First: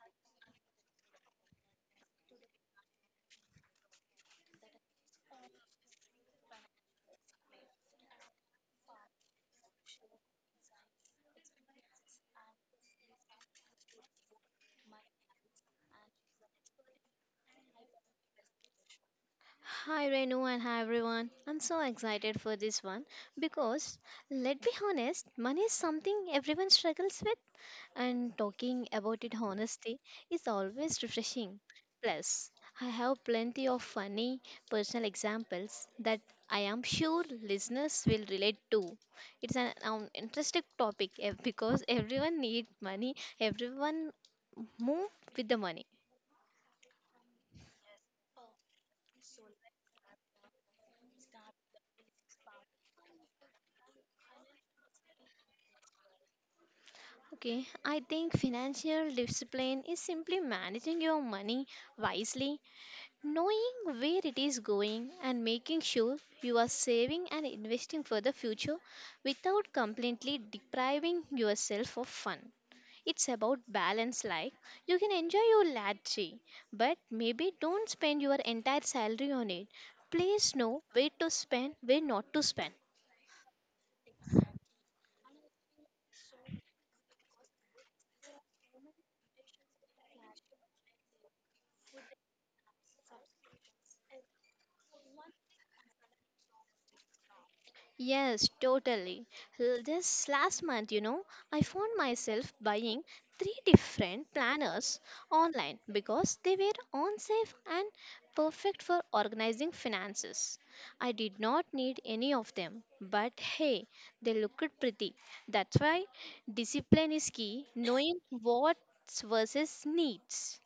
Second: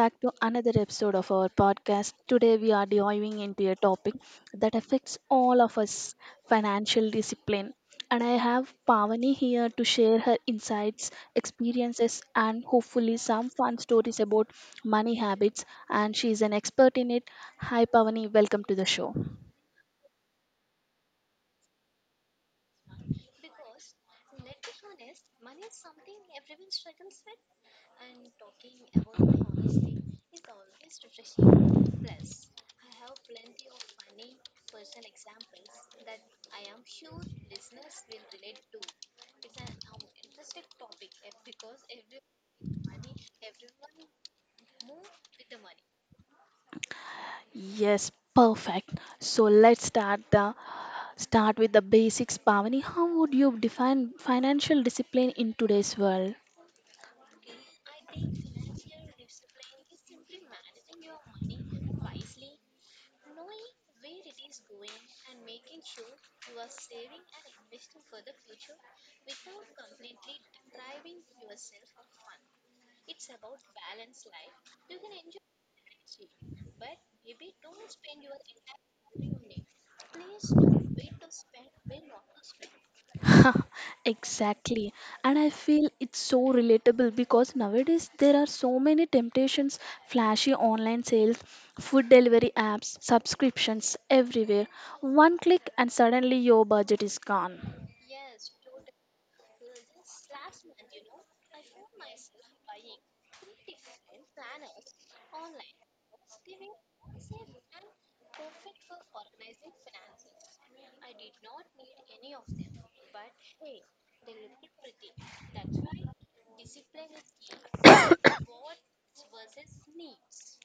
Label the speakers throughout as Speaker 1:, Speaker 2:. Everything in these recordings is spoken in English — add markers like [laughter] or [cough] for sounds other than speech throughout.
Speaker 1: back to another episode of our podcast. Today we are diving into a topic that affects all of us, financial discipline. And I have Pavani here to share her insights, experiences, and hopefully some fun stories about money habits. And she is an expert in it. Hi Pavani, welcome to the show.
Speaker 2: Hi Renu and hi everyone. I'm so excited for this one because let be honest, money is something everyone struggles with, and talking about it honestly is always refreshing. Plus, I have plenty of funny personal examples that I am sure listeners will relate to. It's an interesting topic because everyone needs money, everyone move with the money.
Speaker 1: Yes, perfect. So let's start the start with the basics, Pavani. How would you define financial discipline in today's world?
Speaker 2: Okay, I think financial discipline is simply managing your money wisely, knowing where it is going, and making sure you are saving and investing for the future without completely depriving yourself of fun. It's about balance, like you can enjoy your latte, but maybe don't spend your entire salary on it. Please know where to spend, where not to spend.
Speaker 1: [laughs] Exactly. And I feel it's so relatable because nowadays there are so many temptations, flashy online sales, food delivery apps, subscriptions everywhere. One click and suddenly your budget is gone.
Speaker 2: Yes, totally. This last month, I found myself buying three different planners online because they were on safe and perfect for organizing finances. I did not need any of them, but hey, they looked pretty. That's why discipline is key, knowing what's versus needs.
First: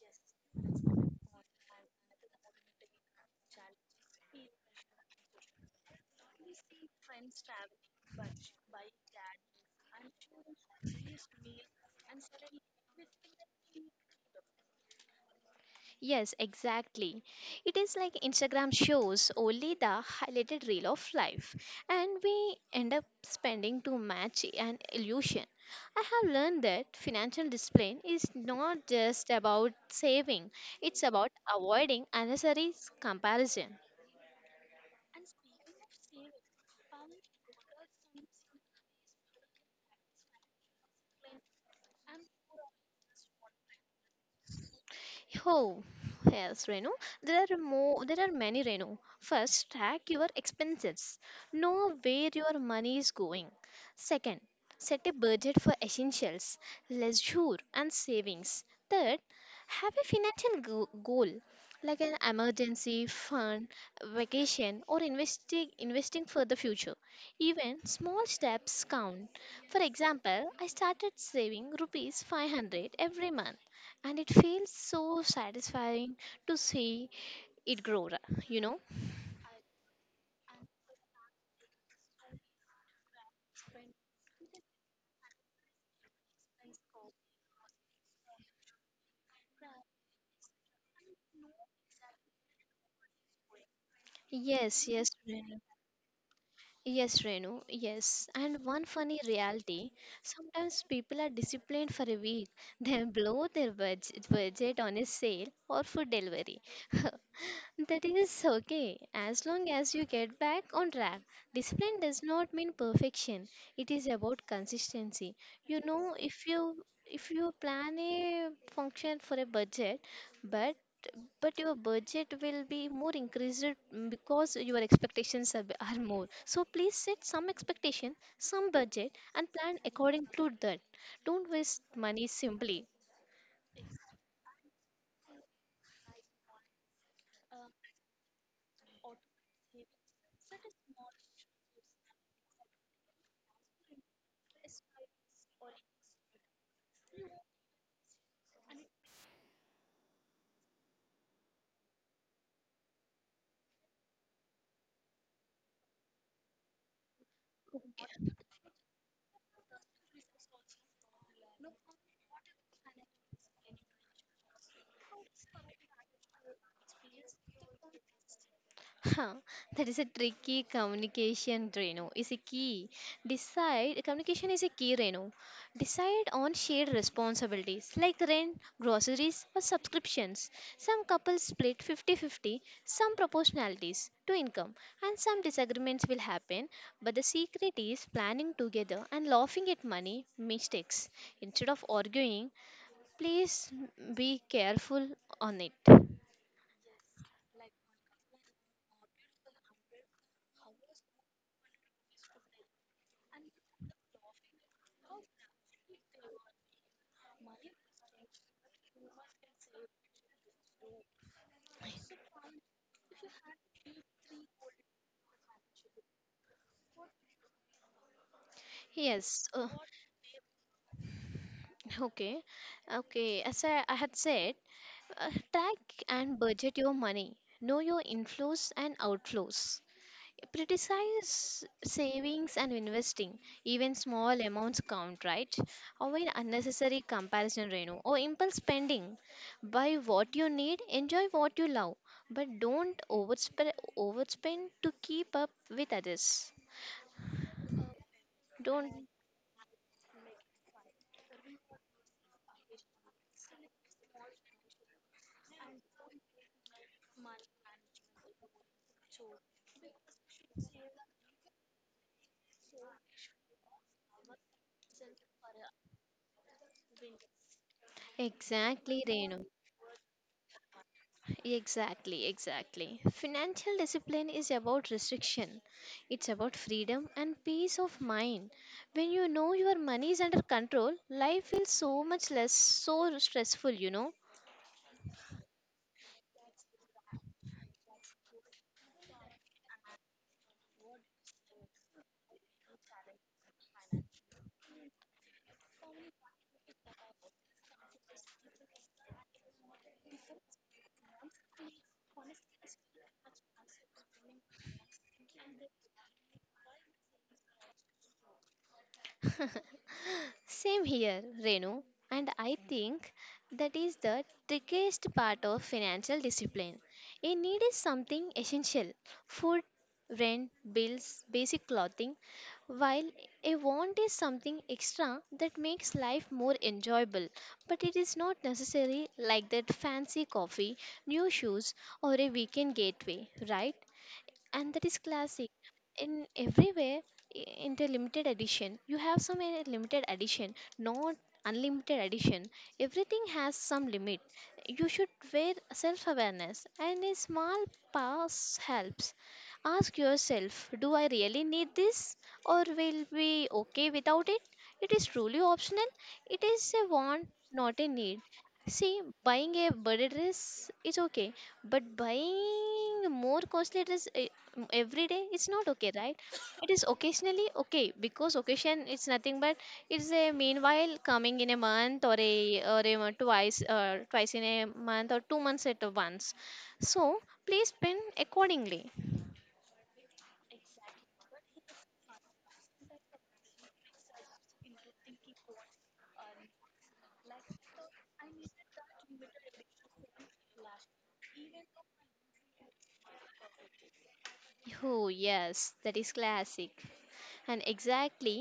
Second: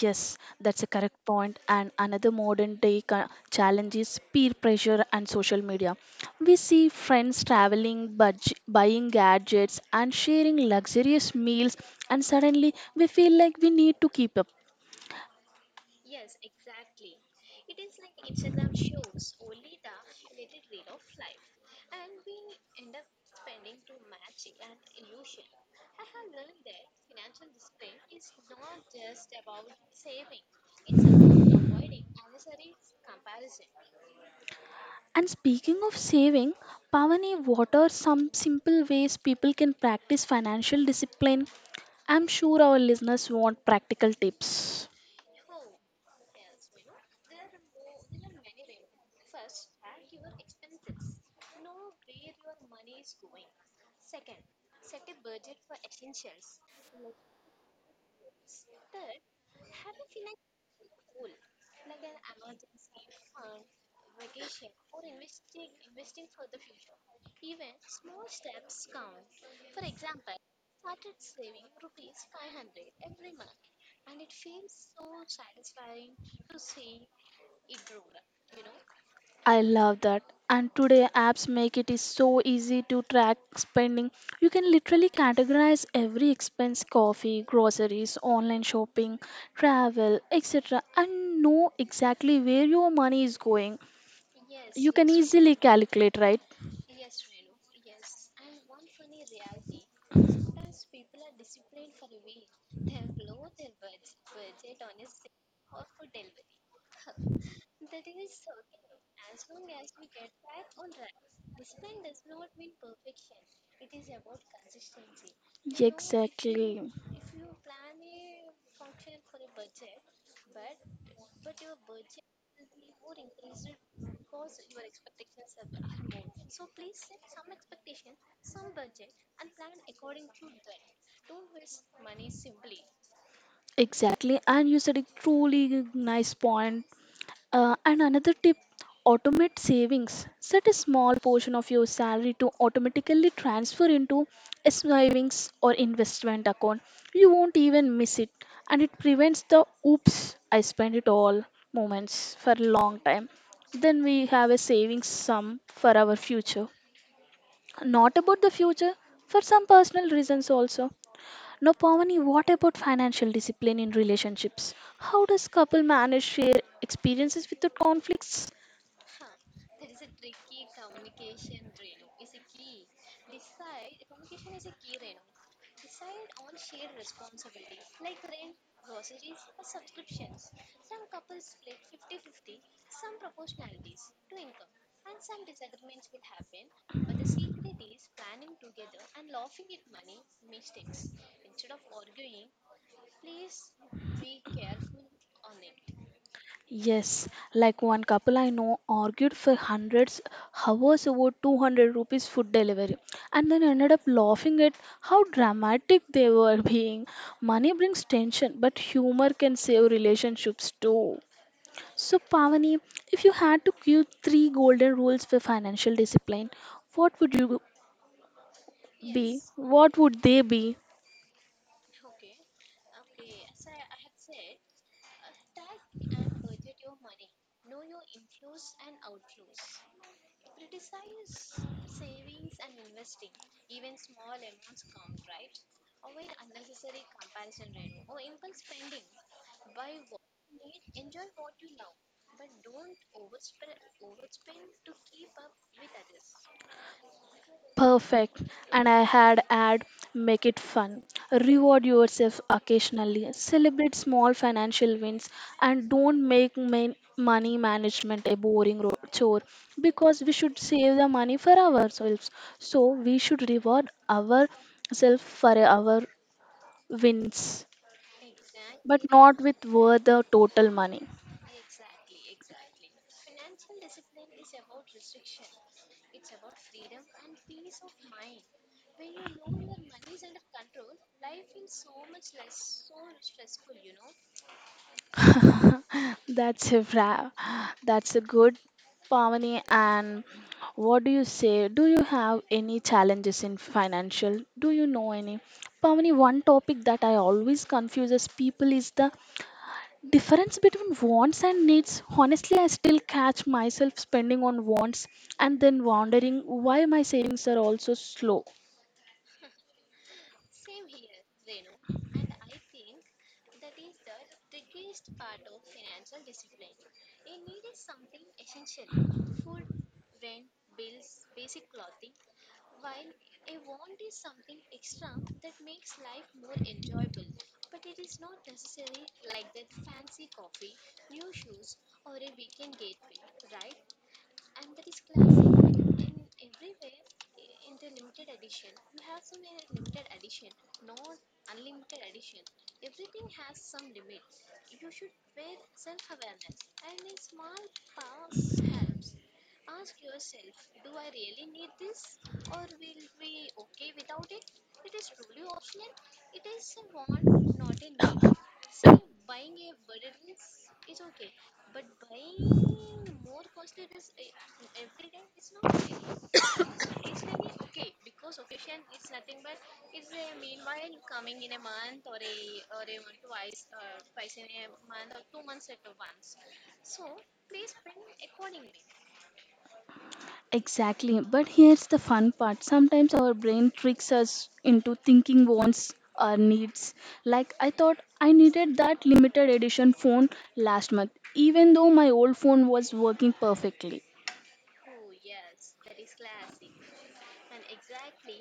Speaker 1: Yes, that's a correct point. And another modern day challenge is peer pressure and social media. We see friends traveling, buying gadgets, and sharing luxurious meals, and suddenly we feel like we need to keep up.
Speaker 2: Yes, exactly. It is like Instagram shows only the highlighted reel of life, and we end up spending to match an illusion. I have learned that financial discipline is not just about saving, it's about avoiding unnecessary comparison.
Speaker 1: And speaking of saving, Pavani, what are some simple ways people can practice financial discipline? I'm sure our listeners want practical tips.
Speaker 2: Oh, yes, Renu. There are more. There are many, Renu. First, track your expenses. Know where your money is going. Second, set a budget for essentials, leisure, and savings. Third, have a financial goal like an emergency fund, vacation, or investing for the future. Even small steps count. For example, I started saving ₹500 every month, and it feels so satisfying to see it grow, you know?
Speaker 1: I love that. And today apps make it is so easy to track spending. You can literally categorize every expense: coffee, groceries, online shopping, travel, etc. and know exactly where your money is going.
Speaker 2: Yes,
Speaker 1: You can
Speaker 2: yes,
Speaker 1: easily
Speaker 2: Renu.
Speaker 1: calculate, right?
Speaker 2: Yes, Renu, yes. And one funny reality, sometimes people are disciplined for a week, [laughs] then blow their budget on a sale or food delivery. [laughs] That is okay as long as you get back on track. Discipline does not mean perfection. It is about consistency. You know, if you
Speaker 1: Exactly.
Speaker 2: if you plan a function for a budget, but but your budget will be more increased because your expectations are more. So please set some expectation, some budget, and plan according to that. Don't waste money simply.
Speaker 1: Exactly. And you said a truly nice point. And another tip, automate savings. Set a small portion of your salary to automatically transfer into a savings or investment account. You won't even miss it, and it prevents the oops, I spent it all moments for a long time. Then we have a savings sum for our future. Not about the future, for some personal reasons also. Now, Pavani, what about financial discipline in relationships? How does couple manage share experiences without conflicts?
Speaker 2: Huh, that is a tricky communication, Reno. Is a key. Decide communication is a key, Reno. Decide on shared responsibilities like rent, groceries, or subscriptions. Some couples split fifty-fifty, some proportionalities to income, and some disagreements will happen. But the secret is planning together and laughing at money mistakes instead of arguing. Please be careful on it.
Speaker 1: Yes, like one couple I know argued for hundreds hours over 200 rupees food delivery and then ended up laughing at how dramatic they were [laughs] being. Money brings tension, but humor can save relationships too. So, Pavani, if you had to give three golden rules for financial discipline, what would you be?
Speaker 2: Yes.
Speaker 1: What would they be?
Speaker 2: Okay, okay. As I had said, track and budget your money. Know your inflows and outflows. Prioritize savings and investing. Even small amounts count, right? Avoid unnecessary comparison, Reno, or impulse spending. Buy what you need, enjoy what you love, but don't overspend to keep up with others.
Speaker 1: Perfect. And I
Speaker 2: Don't.
Speaker 1: had add, make it fun. Reward yourself occasionally. Celebrate small financial wins and don't make main money management a boring chore, because we should save the money for ourselves. So we should reward ourselves for our wins, but
Speaker 2: Exactly,
Speaker 1: not
Speaker 2: Reno.
Speaker 1: with worth the total money.
Speaker 2: Exactly, exactly. Financial discipline is about restriction. It's about freedom and peace of mind. When you know your money is under control, life feels so much less so stressful.
Speaker 1: [laughs] That's a wrap. That's a good Pavani. And what do you say? Do you have any challenges in financial? Do you know any? Pavani, one topic that I always confuses people is the difference between wants and needs. Honestly, I still catch myself spending on wants and then wondering why my savings are also slow.
Speaker 2: Same here, Renu. And I think that is the trickiest part of financial discipline. A need is something essential, food, rent, bills, basic clothing, while a want is something extra that makes life more enjoyable. But it is not necessary, like that fancy coffee, new shoes, or a weekend gateway, right? And that is classic in everywhere, in the limited edition you have some limited edition, not unlimited edition. Everything has some limit. You should wear self awareness, and a small pass helps. Ask yourself, do I really need this, or will be okay without it? It is truly optional, it is a want, not a need. See, buying a budget dress is okay, but buying more costly dress every day, it's not okay, right? It is occasionally okay, because occasion it's nothing but it's a meanwhile coming in a month or twice, twice in a month or 2 months at once. So please spend accordingly.
Speaker 1: Exactly. But here's the fun part. Sometimes our brain tricks us into thinking wants or needs. Like I thought I needed that limited edition phone last month, even though my old phone was working perfectly.
Speaker 2: Oh yes, that is classic. And exactly,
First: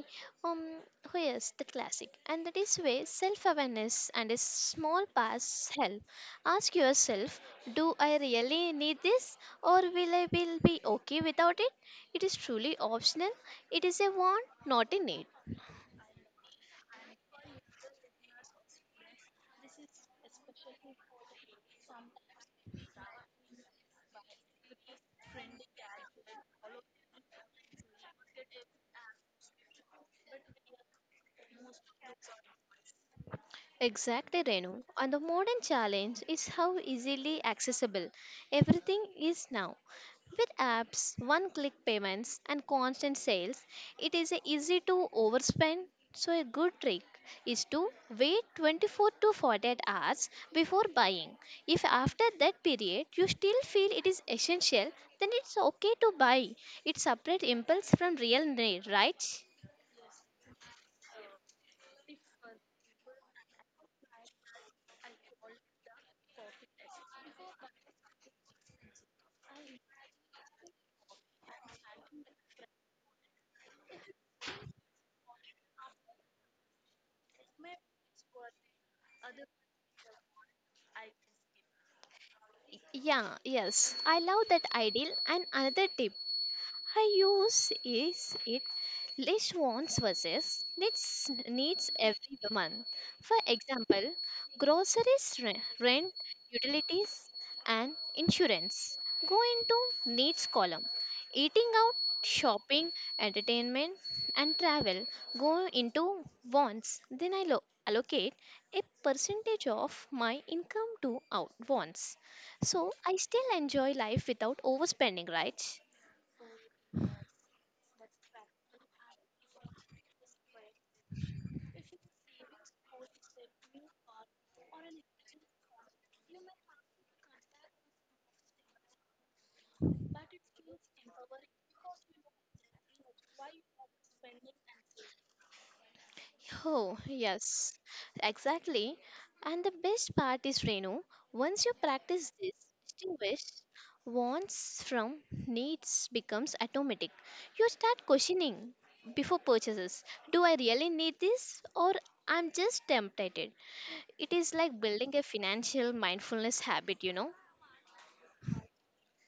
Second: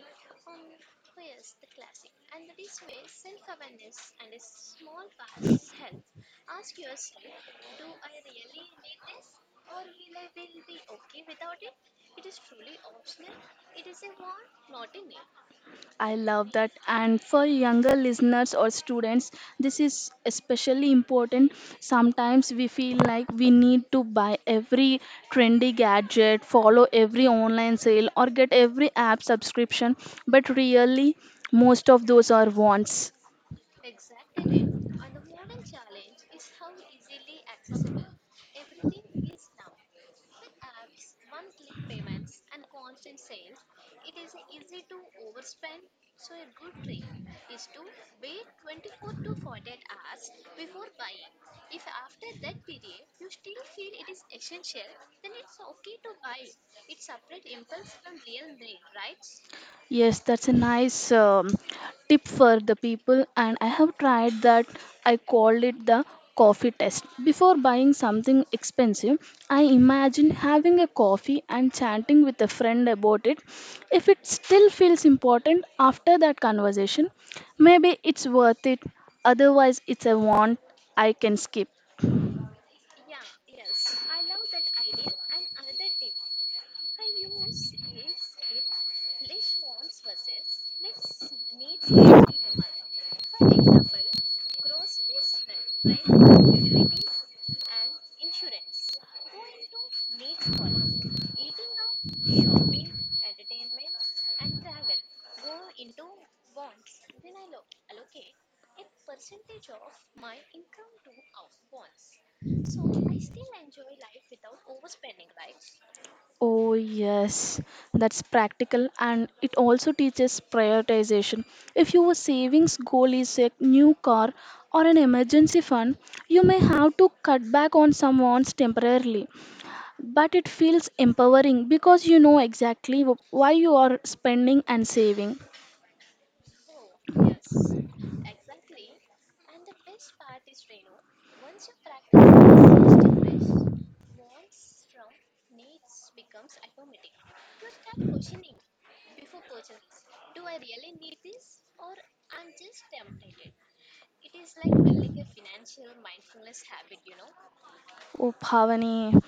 Speaker 2: um here's the classic, and that is where self-awareness and a small pass help. Ask yourself, do I really need this, or will be okay without it? It is truly optional, it is a want, not a need.
Speaker 1: I love that. And for younger listeners or students, this is especially important. Sometimes we feel like we need to buy every trendy gadget, follow every online sale, or get every app subscription, but really, most of those are wants.
Speaker 2: Exactly, Renu. And the modern challenge is how easily accessible everything is now. With apps, one click payments, and constant sales, it is easy to overspend. So, a good trick is to wait 24 to 48 hours before buying. If after that period you still feel it is essential, then it's okay to buy. It separates impulse from real need, right?
Speaker 1: Yes, that's a nice tip for the people, and I have tried that. I called it the coffee test. Before buying something expensive, I imagine having a coffee and chatting with a friend about it. If it still feels important after that conversation, maybe it's worth it. Otherwise, it's a want I can skip.
Speaker 2: Yeah, yes. I love that ideal. And another tip I use is it less wants versus needs every month. For example, groceries, rent, utilities, and insurance go into needs column. Eating out, shopping, entertainment, and travel go into wants. Then I allocate a percentage of my income to out wants. So I still enjoy life without overspending, right?
Speaker 1: Oh, yes, that's practical and it also teaches prioritization. If your savings goal is a new car or an emergency fund, you may have to cut back on some wants temporarily. But it feels empowering because you know exactly why you are spending and saving.
Speaker 2: Oh, yes, exactly. And the best part is, Renu, once you practice distinguish wants from needs becomes automatic. You start questioning before purchases. Do I really need this, or I'm just tempted? It is like building a financial mindfulness habit, you know?
Speaker 1: Oh, Pavani,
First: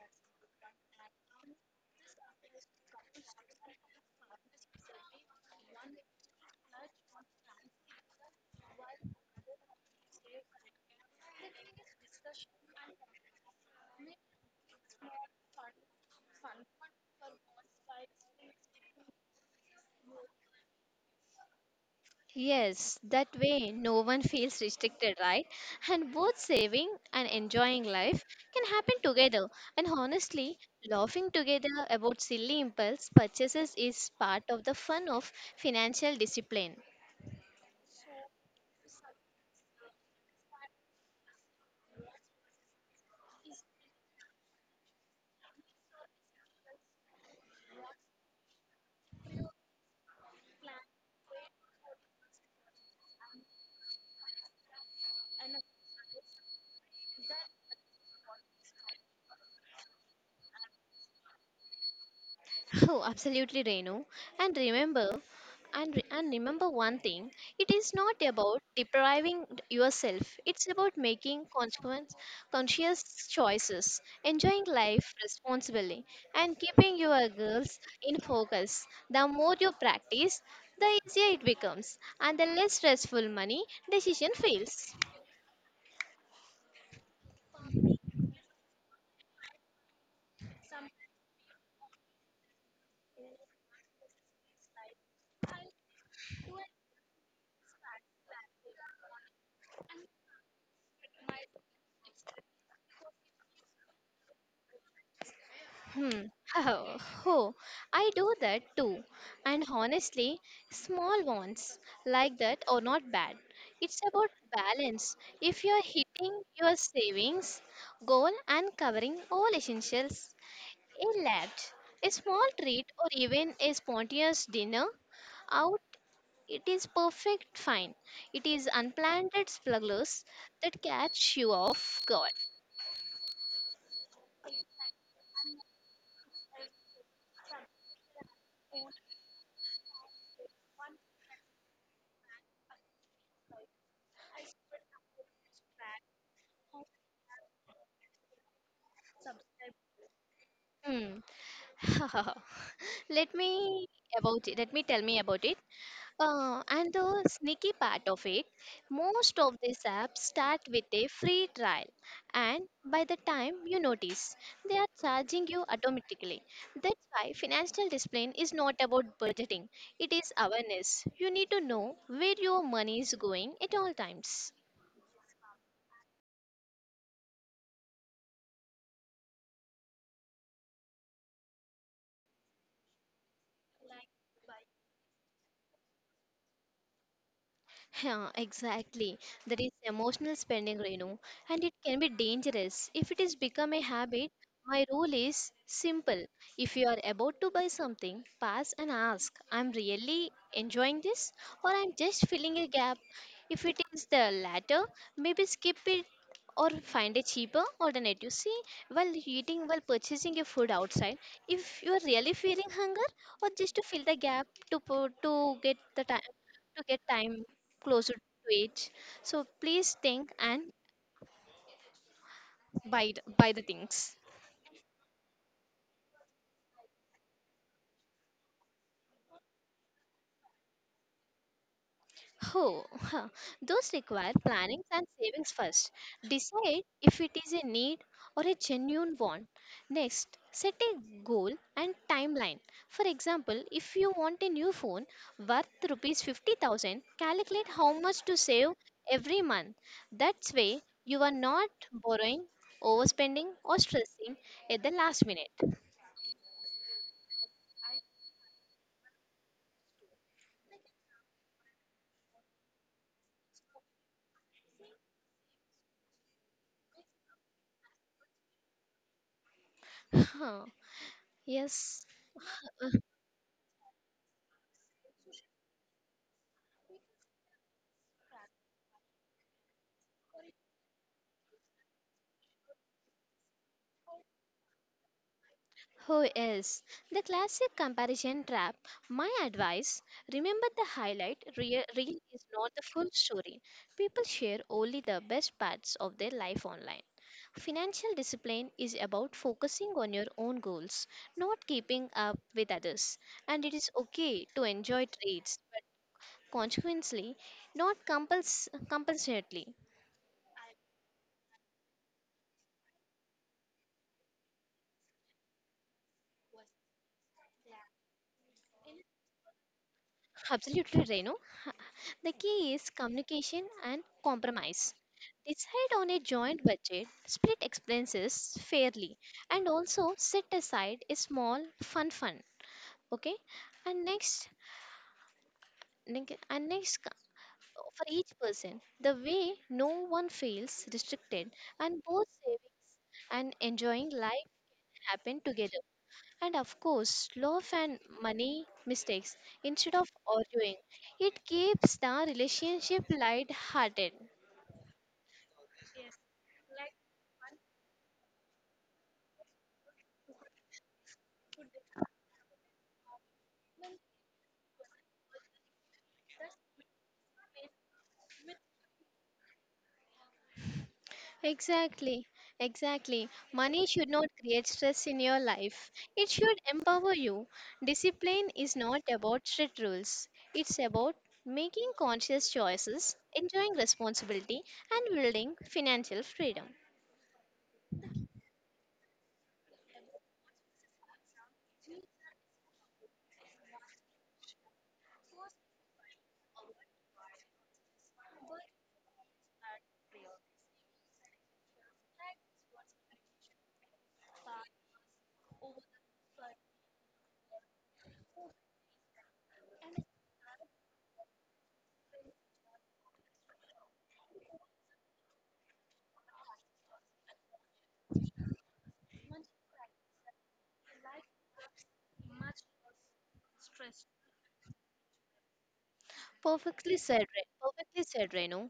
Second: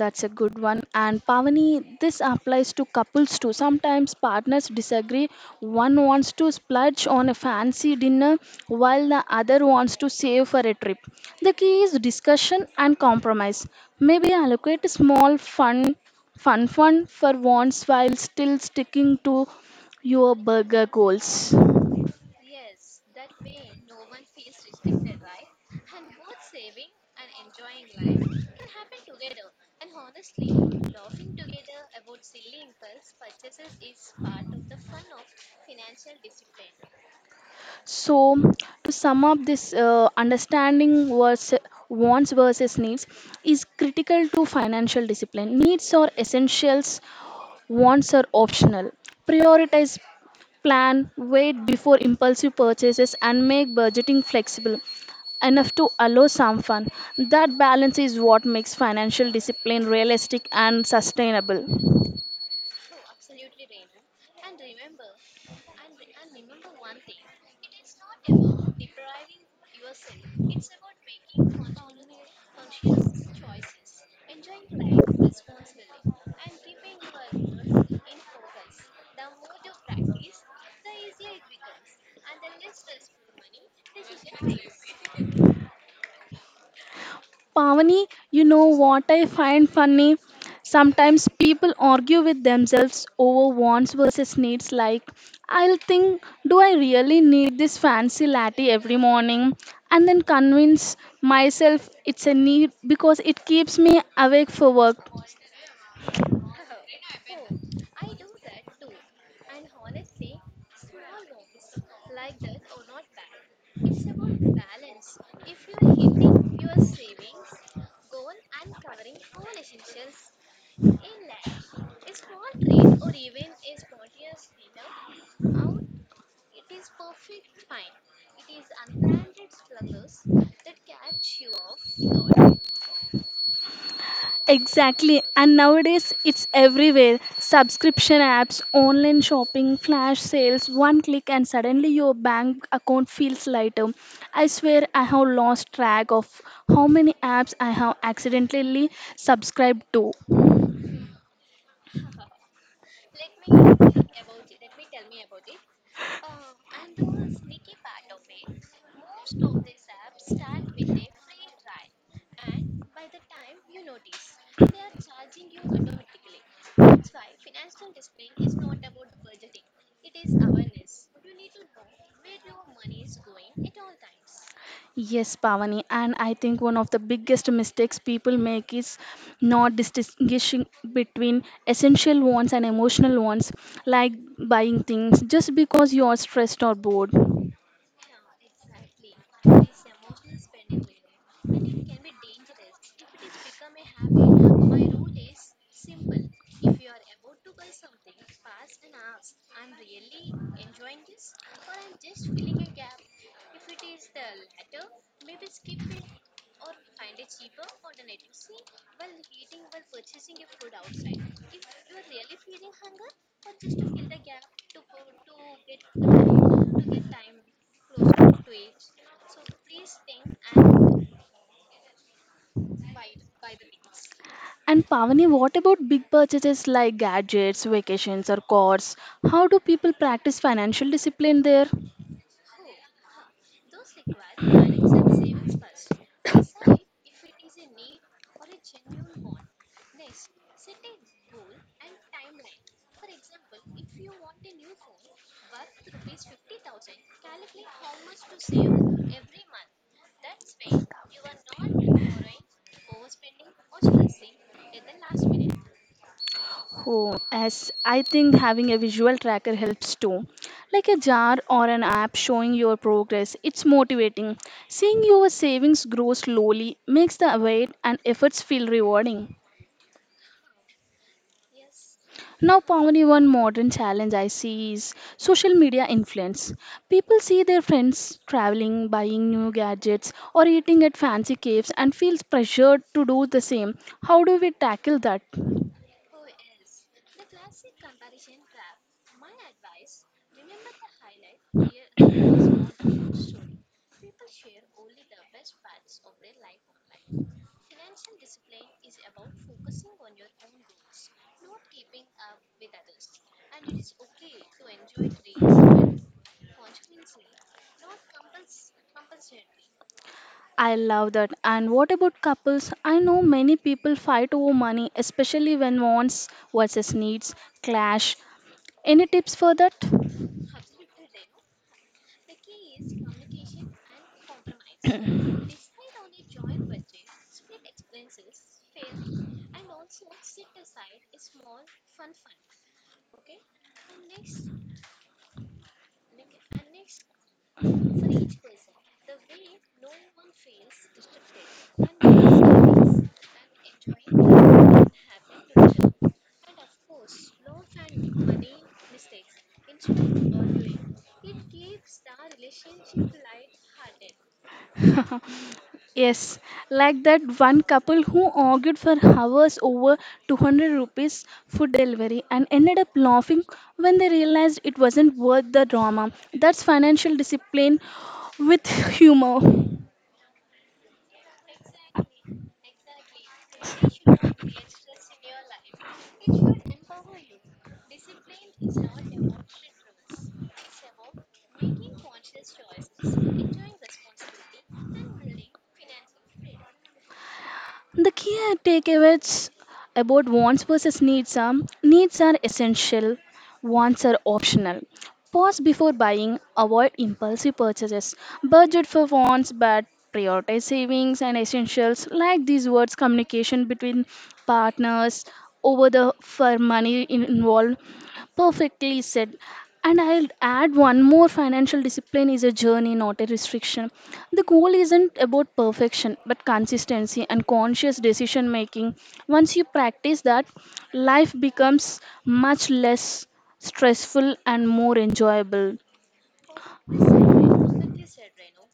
Speaker 1: that's a good one. And Pavani, this applies to couples too. Sometimes partners disagree. One wants to splurge on a fancy dinner while the other wants to save for a trip. The key is discussion and compromise. Maybe allocate a small fun fund for once while still sticking to your burger goals.
Speaker 2: Yes, that way no one feels restricted, right? And both saving and enjoying life can happen together. And honestly, laughing together about silly impulse purchases is part of the fun of financial discipline.
Speaker 1: So, to sum up this understanding versus wants versus needs is critical to financial discipline. Needs are essentials, wants are optional. Prioritize, plan, wait before impulsive purchases, and make budgeting flexible enough to allow some fun. That balance is what makes financial discipline realistic and sustainable.
Speaker 2: [laughs] Oh, absolutely, Renu. And remember, and, re- and remember one thing: it is not about depriving yourself. It's about making conscious choices, enjoying life responsibly, and keeping your goals in focus. The more you practice, the easier it becomes, and the less stressful money decision feels.
Speaker 1: Pavani, you know what I find funny? Sometimes people argue with themselves over wants versus needs. Like, I'll think, do I really need this fancy latte every morning? And then convince myself it's a need because it keeps me awake for work.
Speaker 2: Hmm. [laughs] Oh, oh, I do that too. And honestly, small ones like that are not bad. It's about balance. If you're hitting your savings goal and covering all essentials, a lunch, a small treat, or even a spontaneous dinner out, it is perfect fine. It is unplanned splurges that catch you off guard.
Speaker 1: Exactly, and nowadays it's everywhere. Subscription apps, online shopping, flash sales, one click, and suddenly your bank account feels lighter. I swear I have lost track of how many apps I have accidentally subscribed to.
Speaker 2: Hmm. [laughs] let me Let me tell me about it. And the sneaky part of it, most of these apps start with a free trial, and by the time you notice, they are charging you automatically. That's why financial discipline is not about budgeting, it is awareness. You need to know where your money is going at all times.
Speaker 1: Yes, Pavani, and I think one of the biggest mistakes people make is not distinguishing between essential wants and emotional wants, like buying things just because you are stressed or bored.
Speaker 2: Yeah, exactly. That is emotional spending, Renu, and it can be dangerous if it is become a habit. My rule is simple. If you are about to buy something, pass and ask, I'm really enjoying this, or I'm just filling a gap. If it is the latter, maybe skip it or find a cheaper alternative. See, while eating, while purchasing your food outside, if you are really feeling hunger, or just to fill the gap to get the time to get time closer to it. So please think and buy the things.
Speaker 1: And Pavani, what about big purchases like gadgets, vacations, or cars? How do people practice financial discipline there?
Speaker 2: Oh, those require planning and savings first. Decide if it is a need or a genuine want. Next, set a goal and timeline. For example, if you want a new phone worth ₹50,000, calculate how much to save every month. That's way you are not borrowing, overspending, or stressing at the last minute.
Speaker 1: Oh, as I think having a visual tracker helps too, like a jar or an app showing your progress. It's motivating. Seeing your savings grow slowly makes the wait and efforts feel rewarding.
Speaker 2: Huh. Yes,
Speaker 1: Now, Pavani, one modern challenge I see is social media influence. People see their friends traveling, buying new gadgets, or eating at fancy caves and feels pressured to do the same. How do we tackle that?
Speaker 2: who is? The classic comparison trap. My advice, remember the highlight reel is not the full story. People share only the best parts of their life online. Financial discipline is about focusing on your own goals, not keeping up with others. And it is okay to enjoy trades, consequently, not compulsorily.
Speaker 1: I love that. And what about couples? I know many people fight over money, especially when wants versus needs clash. Any tips for that?
Speaker 2: Absolutely, Renu. The key is communication and compromise. Decide on a joint budget, split expenses fairly, and also set aside a small fun fund. Okay, and next, neg- and next co- for each person, the way no one feels restricted, and both saving and enjoying life happen together. And of course, love and money mistakes instead of arguing, it keeps the relationship light-hearted.
Speaker 1: [laughs] Yes, like that one couple who argued for hours over 200 rupees food delivery and ended up laughing when they realized it wasn't worth the drama. That's financial discipline with humor.
Speaker 2: Exactly, exactly. Money should not create stress in your life. It should empower you. Discipline is not about strict rules, it's about making conscious choices, enjoying responsibility, and building financial freedom.
Speaker 1: The key takeaways about wants versus needs are: needs are essential, wants are optional. Pause before buying, avoid impulsive purchases, budget for wants but prioritize savings and essentials, like these words communication between partners over the for money involved. Perfectly said. And I'll add one more, financial discipline is a journey, not a restriction. The goal isn't about perfection, but consistency and conscious decision making. Once you practice that, life becomes much less stressful and more enjoyable.
Speaker 2: Perfectly said, Renu.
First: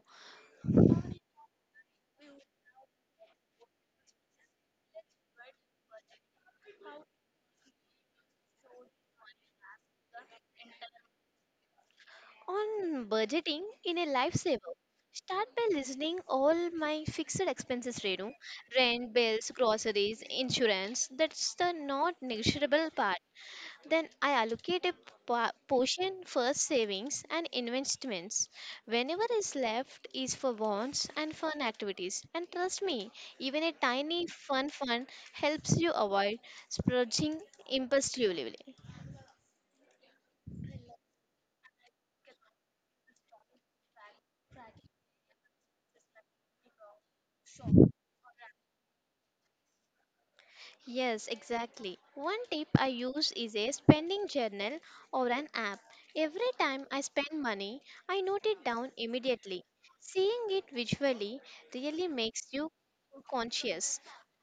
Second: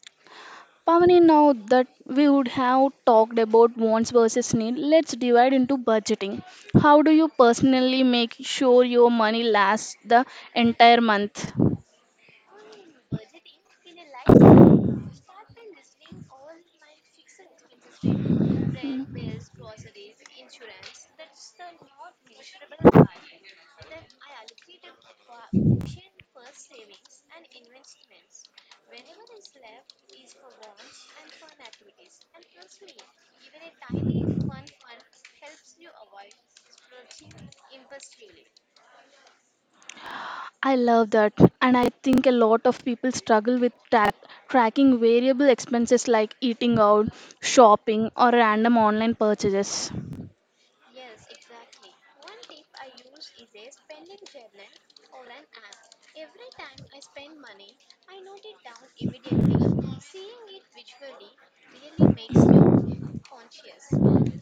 Speaker 1: Pavani, now that we would have talked about wants versus need, let's divide into budgeting. How do you personally make sure your money lasts the entire month?
Speaker 2: On budgeting in a lifesaver, start by listening all my fixed expenses, Renu. Rent, bills, groceries, insurance. That's the not negotiable part. Then I allocate a portion for savings and investments. Whenever is left is for wants and fun activities. And trust me, even a tiny fun fund helps you avoid splurging impulsively.
Speaker 1: I love that. And I think a lot of people struggle with tracking variable expenses like eating out, shopping, or random online purchases. [laughs]
Speaker 2: Yes, exactly. One tip I use is a spending journal or an app. Every time I spend money, I note it down immediately. Seeing it visually really makes you conscious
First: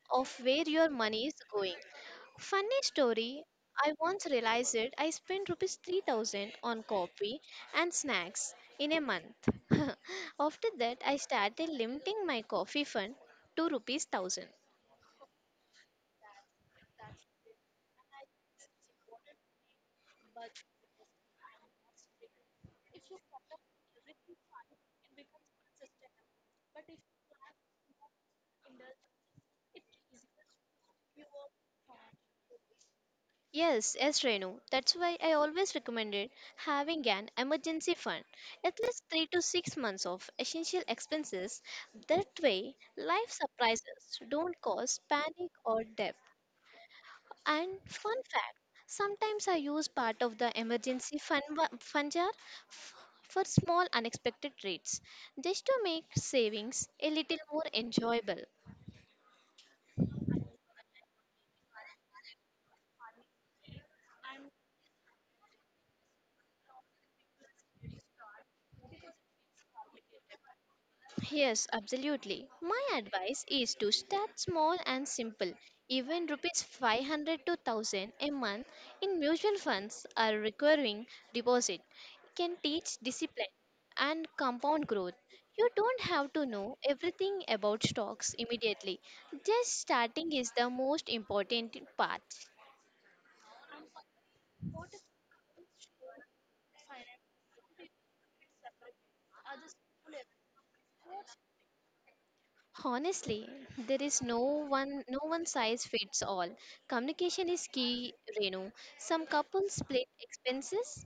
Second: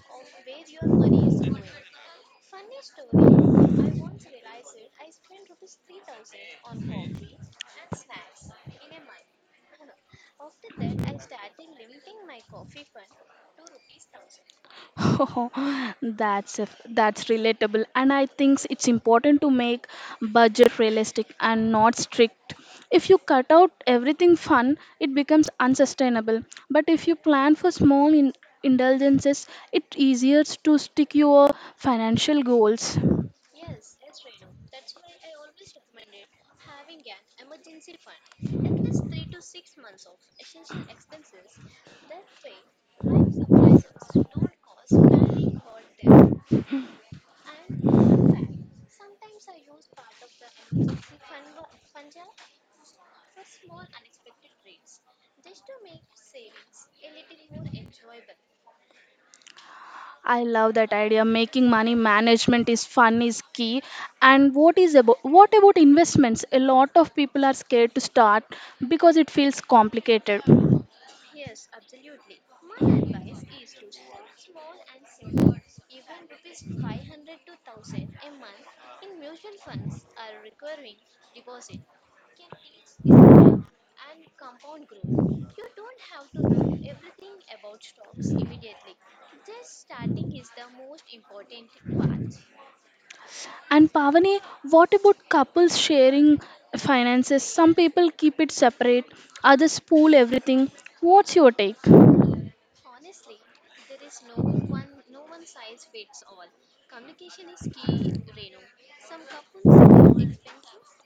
Speaker 2: of where your money is going. Funny story, I once I spent rupees 3,000 on coffee and snacks in a month. [laughs] After that, I started limiting my coffee fund to rupees 1,000.
Speaker 1: Oh, that's a, that's relatable. And I think it's important to make budget realistic and not strict. If you cut out everything fun, it becomes unsustainable. But if you plan for small indulgences, it's easier to stick your financial goals.
Speaker 2: Yes, yes, Renu. That's why I always recommended having an emergency fund, at least 3 to 6 months of essential expenses. That way, life surprises don't cause panic or debt. And fun fact, sometimes I use part of the emergency fund, fund jar f- for small unexpected treats, just to make savings a little more enjoyable.
Speaker 1: I love that idea. Making money management is fun is key. And what about investments? A lot of people are scared to start because it feels complicated.
Speaker 2: Yes, absolutely. My advice is to start small and simple. Even rupees 500 to 1,000 a month in mutual funds or recurring deposit can teach discipline and compound growth. You don't have to know everything about stocks immediately. Just starting is the most important part.
Speaker 1: And Pavani, what about couples sharing finances? Some people keep it separate, others pool everything. What's your take?
Speaker 2: Honestly, there is no one size fits all. Communication is key, Renu. Some couples split expenses,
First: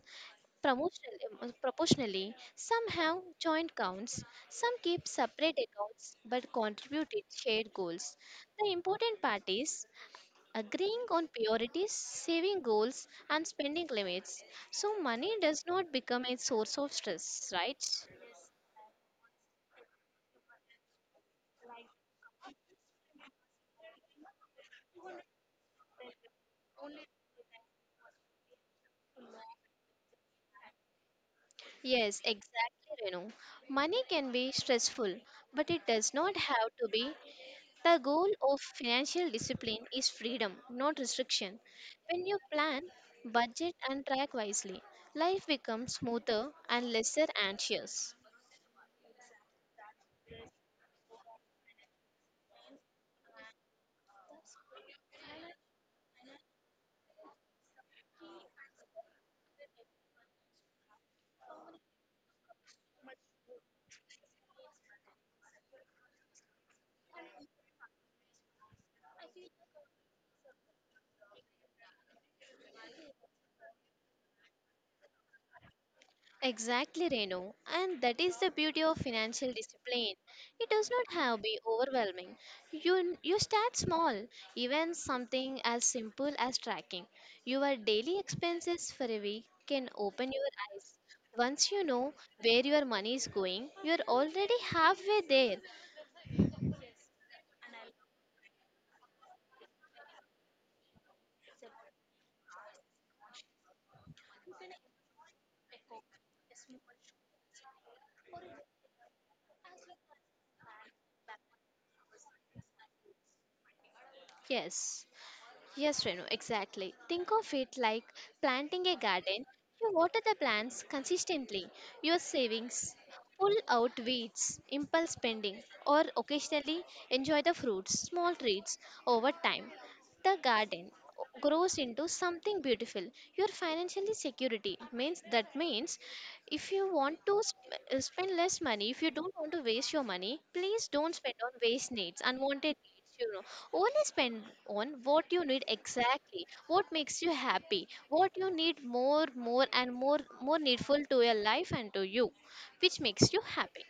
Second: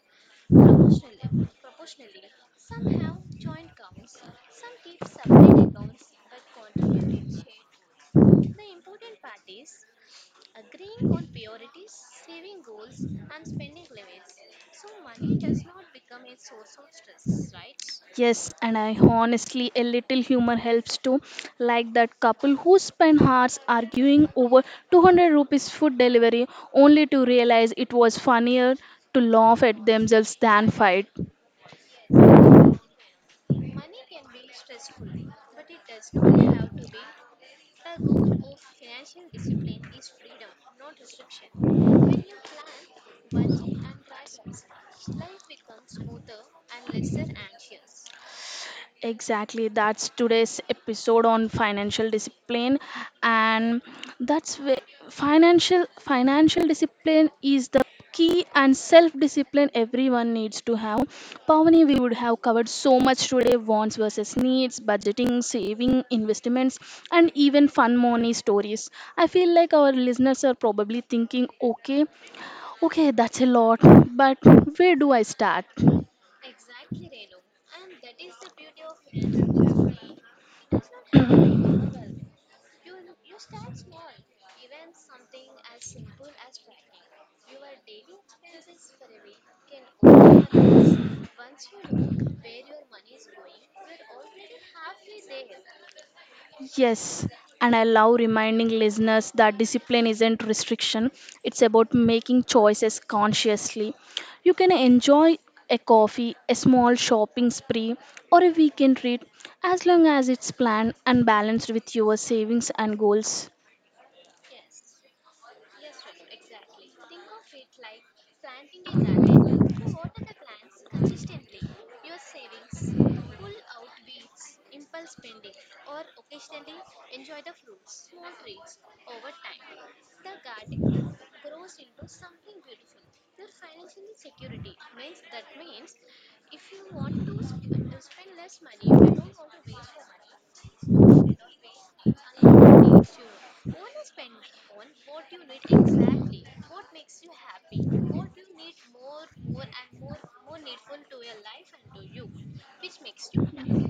Speaker 2: Proportionally, some have joint accounts, some keep separate accounts but contributed shared goals. The important part is agreeing on priorities, saving goals, and spending limits, so money does not become a source of stress, right?
Speaker 1: Yes, and I honestly, a little humor helps too. Like that couple who spent hours arguing over 200 rupees food delivery only to realize it was funnier to laugh at themselves than fight.
Speaker 2: Yes, exactly, Renu. Money can be stressful, but it does not have to be. The goal of financial discipline is freedom, not restriction. When you plan, budget, and track wisely, life becomes smoother and lesser anxious.
Speaker 1: Exactly, that's today's episode on financial discipline, and that's where financial discipline is the key, and self-discipline everyone needs to have. Pavani, we would have covered so much today: wants versus needs, budgeting, saving, investments, and even fun money stories. I feel like our listeners are probably thinking, okay, okay, that's a lot, but where do I start?
Speaker 2: Exactly, Reno. And that is the beauty of financial discipline. It does not have to be overwhelming. You start small, even something as simple as tracking your daily expenses for a week can open your eyes. Once you know where your money is going, you're already halfway there.
Speaker 1: Yes, and I love reminding listeners that discipline isn't restriction, it's about making choices consciously. You can enjoy a coffee, a small shopping spree, or a weekend treat as long as it's planned and balanced with your savings and goals.
Speaker 2: Yes, yes, Renu, exactly. Think of it like planting a garden. You water the plants consistently. Your savings, pull out weeds, impulse spending, or occasionally enjoy the fruits, small treats over time. The garden grows into something beautiful. Your financial security means that means if you want to spend less money, if you don't want to waste your money, please don't spend on waste needs, unwanted needs, you know, only spend on what you need, exactly what makes you happy, what you need more and more needful to your life and to you, which makes you happy.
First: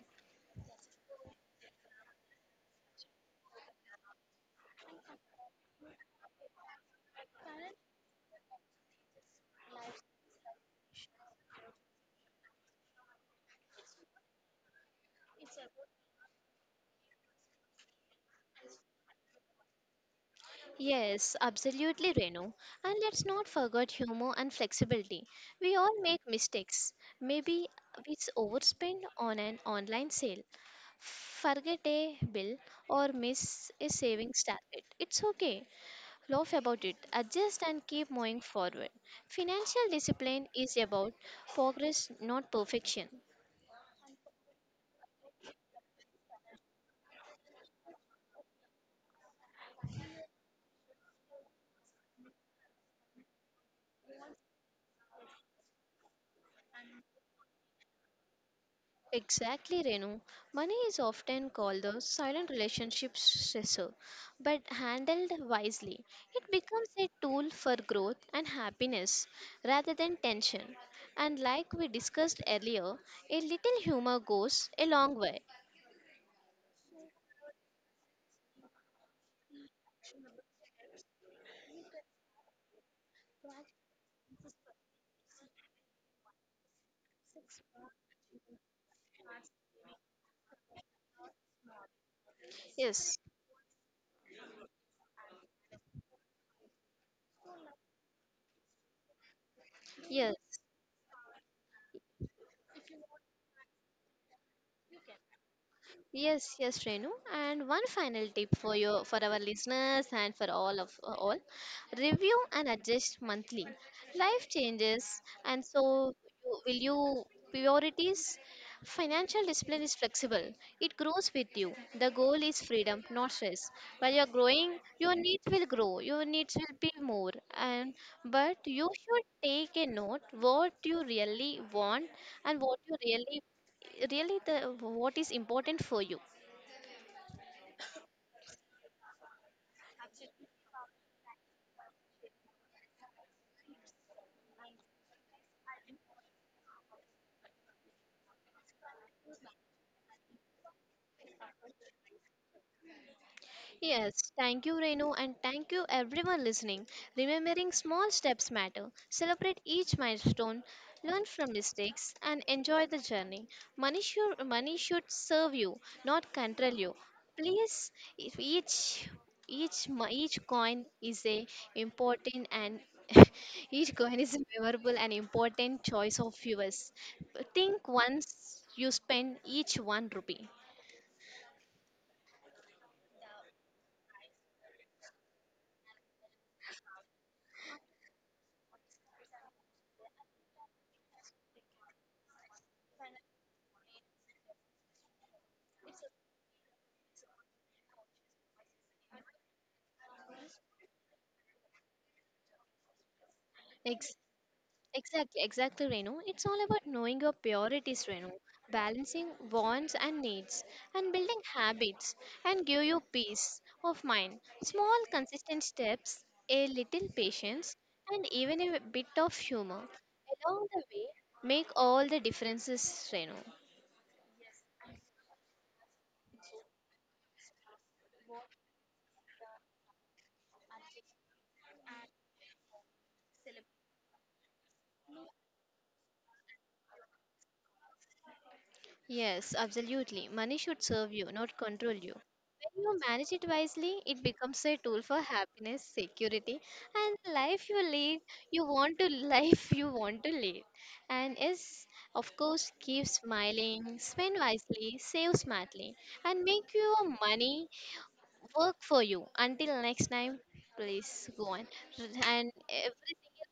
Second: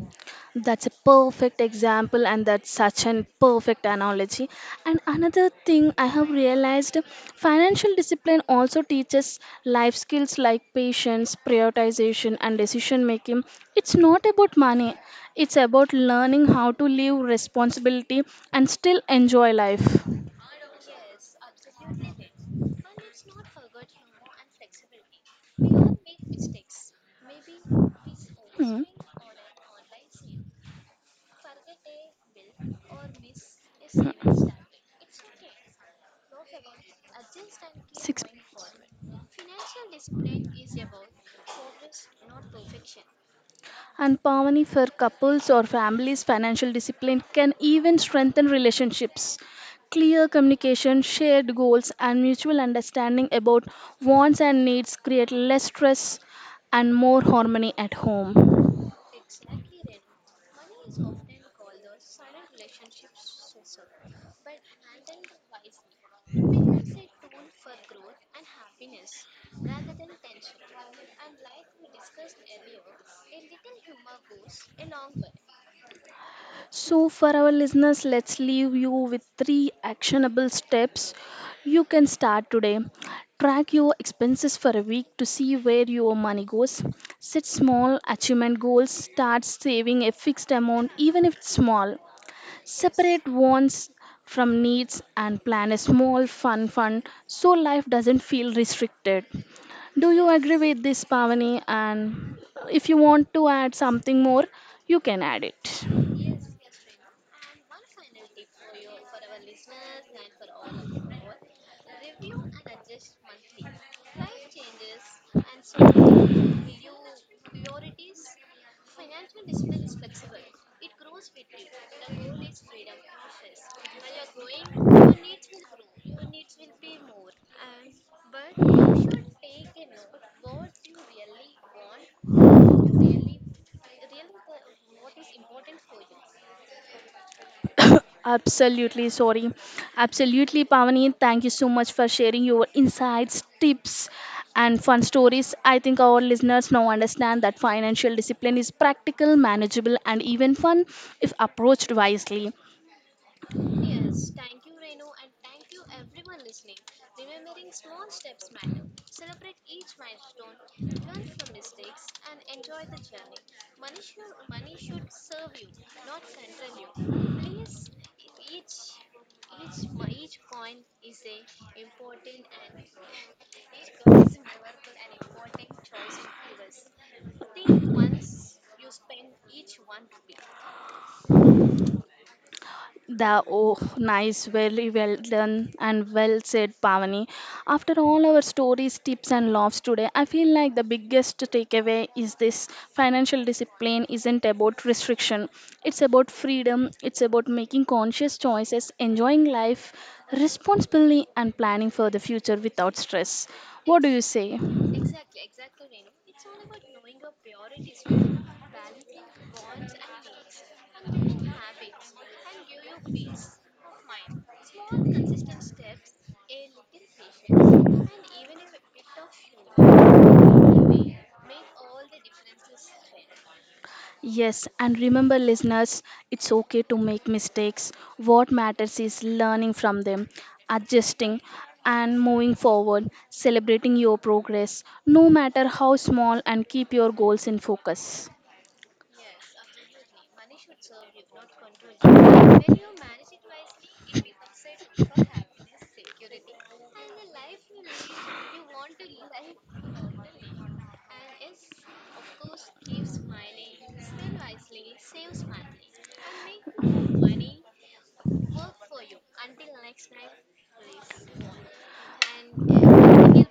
Speaker 1: That's a perfect example, and that's such an perfect analogy. And another thing I have realized, financial discipline also teaches life skills like patience, prioritization, and decision making. It's not about money, it's about learning how to live responsibility and still enjoy life.
Speaker 2: Yes, absolutely, Renu. And let's not forget humor and flexibility. We all make mistakes. Maybe
Speaker 1: Hmm.
Speaker 2: overspend on an online sale, forget a bill, or miss a savings target. It's okay. Laugh about it, adjust, and keep moving forward. Financial discipline is about progress, not perfection.
Speaker 1: And Pavani, for couples or families, financial discipline can even strengthen relationships. Clear communication, shared goals, and mutual understanding about wants and needs create less stress and more harmony at home.
Speaker 2: Exactly, Renu. Money is often called the silent relationship stressor, but handled wisely, it becomes a tool for growth and happiness rather than tension. And like we discussed earlier, a little humor goes a long way.
Speaker 1: So, for our listeners, let's leave you with three actionable steps you can start today. Track your expenses for a week to see where your money goes. Set small achievement goals. Start saving a fixed amount, even if it's small.
Speaker 2: Yes,
Speaker 1: Separate wants from needs and plan a small fun fund so life doesn't feel restricted. Do you
Speaker 2: yes.
Speaker 1: agree with this, Pavani? And if you want to add something more, you can add it.
Speaker 2: Yes, yes, Renu. And one final tip for your for our listeners and for all of all, review and adjust monthly. Life changes, and so will you priorities. Financial discipline is flexible. It grows with you. The goal is freedom, not stress. While you're growing, your needs will grow. Your needs will be more. And but you should take a note what you really want and what you really really the what is important for you.
Speaker 1: [coughs] Absolutely, sorry. Absolutely, Pavani. Thank you so much for sharing your insights, tips, and fun stories. I think our listeners now understand that financial discipline is practical, manageable, and even fun if approached wisely.
Speaker 2: Yes, thank you, Renu, and thank you everyone listening. Remembering small steps matter. Celebrate each milestone, learn from mistakes, and enjoy the journey. Money should serve you, not control you. Please, if each each coin is a important and [laughs] each coin is a memorable and important choice of yours. Think once you spend each one rupee.
Speaker 1: The oh, nice, very well done and well said, Pavani. After all our stories, tips, and laughs today, I feel like the biggest takeaway is this: financial discipline isn't about restriction, it's about freedom, it's about making conscious choices, enjoying life responsibly, and planning for the future without stress. What do
Speaker 2: Ex-
Speaker 1: you say?
Speaker 2: exactly, exactly, Renu. It's all about knowing your priorities, Renu, balancing wants and needs, and building habits and give you peace of mind. Small, consistent steps, a little patience, and even a bit of humor along the way make all the differences, Renu.
Speaker 1: Yes, and remember, listeners, it's okay to make mistakes. What matters is learning from them, adjusting, and moving forward, celebrating your progress, no matter how small, and keep your goals in focus.
Speaker 2: Yes, absolutely. Money should serve you, not control you. When you manage it wisely, it becomes a tool for happiness, security, and life you live. You want to [laughs] life you want to live, and is of course keep smiling, spend wisely, save smartly, and make your money work for you. Until next time, please go on. And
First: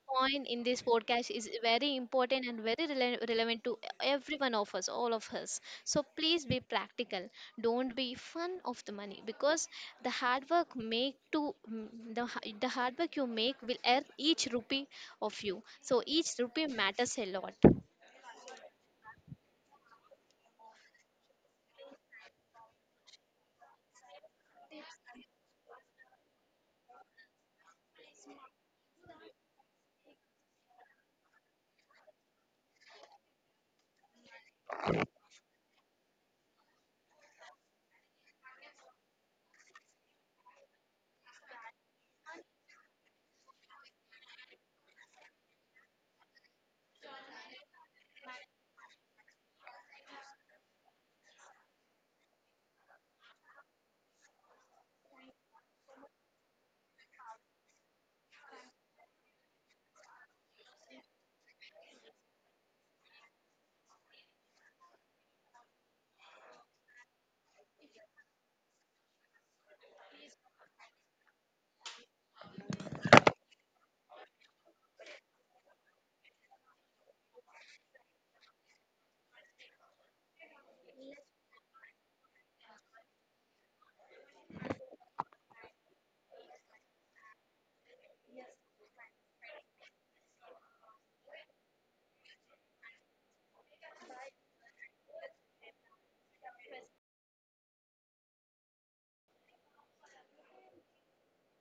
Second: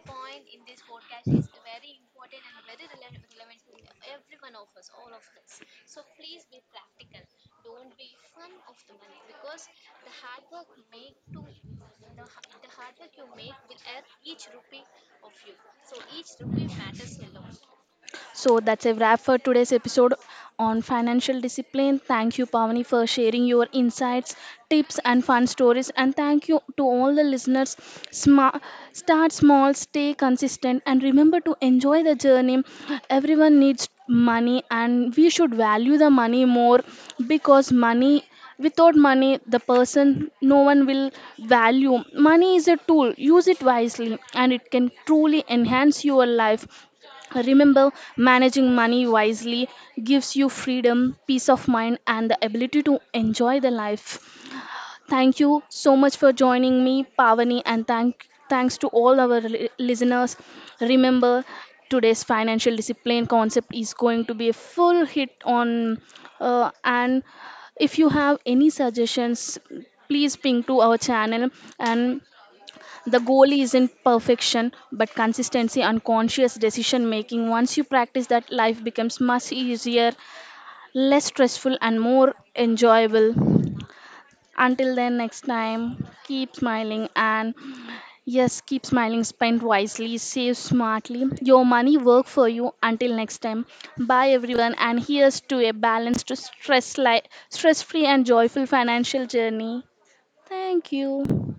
Speaker 2: point in this podcast is very important and very relevant to every one of us, all of us. So please be practical. Don't be fun of the money, because the hard work make to mm, the hard work you make will earn each rupee of you. So each rupee matters a lot.
Speaker 1: So that's a wrap for today's episode on financial discipline. Thank you, Pavani, for sharing your insights, tips, and fun stories. And thank you to all the listeners. Sma- Start small, stay consistent, and remember to enjoy the journey. Everyone needs money, and we should value the money more, because money, without money the person no one will value. Money is a tool, use it wisely and it can truly enhance your life. Remember, managing money wisely gives you freedom, peace of mind, and the ability to enjoy the life. Thank you so much for joining me, Pavani, and thanks to all our listeners. Remember, today's financial discipline concept is going to be a full hit on, and if you have any suggestions, please ping to our channel, and the goal isn't perfection, but consistency and conscious decision making. Once you practice that, life becomes much easier, less stressful, and more enjoyable. Until then, next time, keep smiling, and yes, keep smiling. Spend wisely, save smartly. Your money work for you. Until next time, bye everyone, and here's to a balanced, stress-free, and joyful financial journey. Thank you.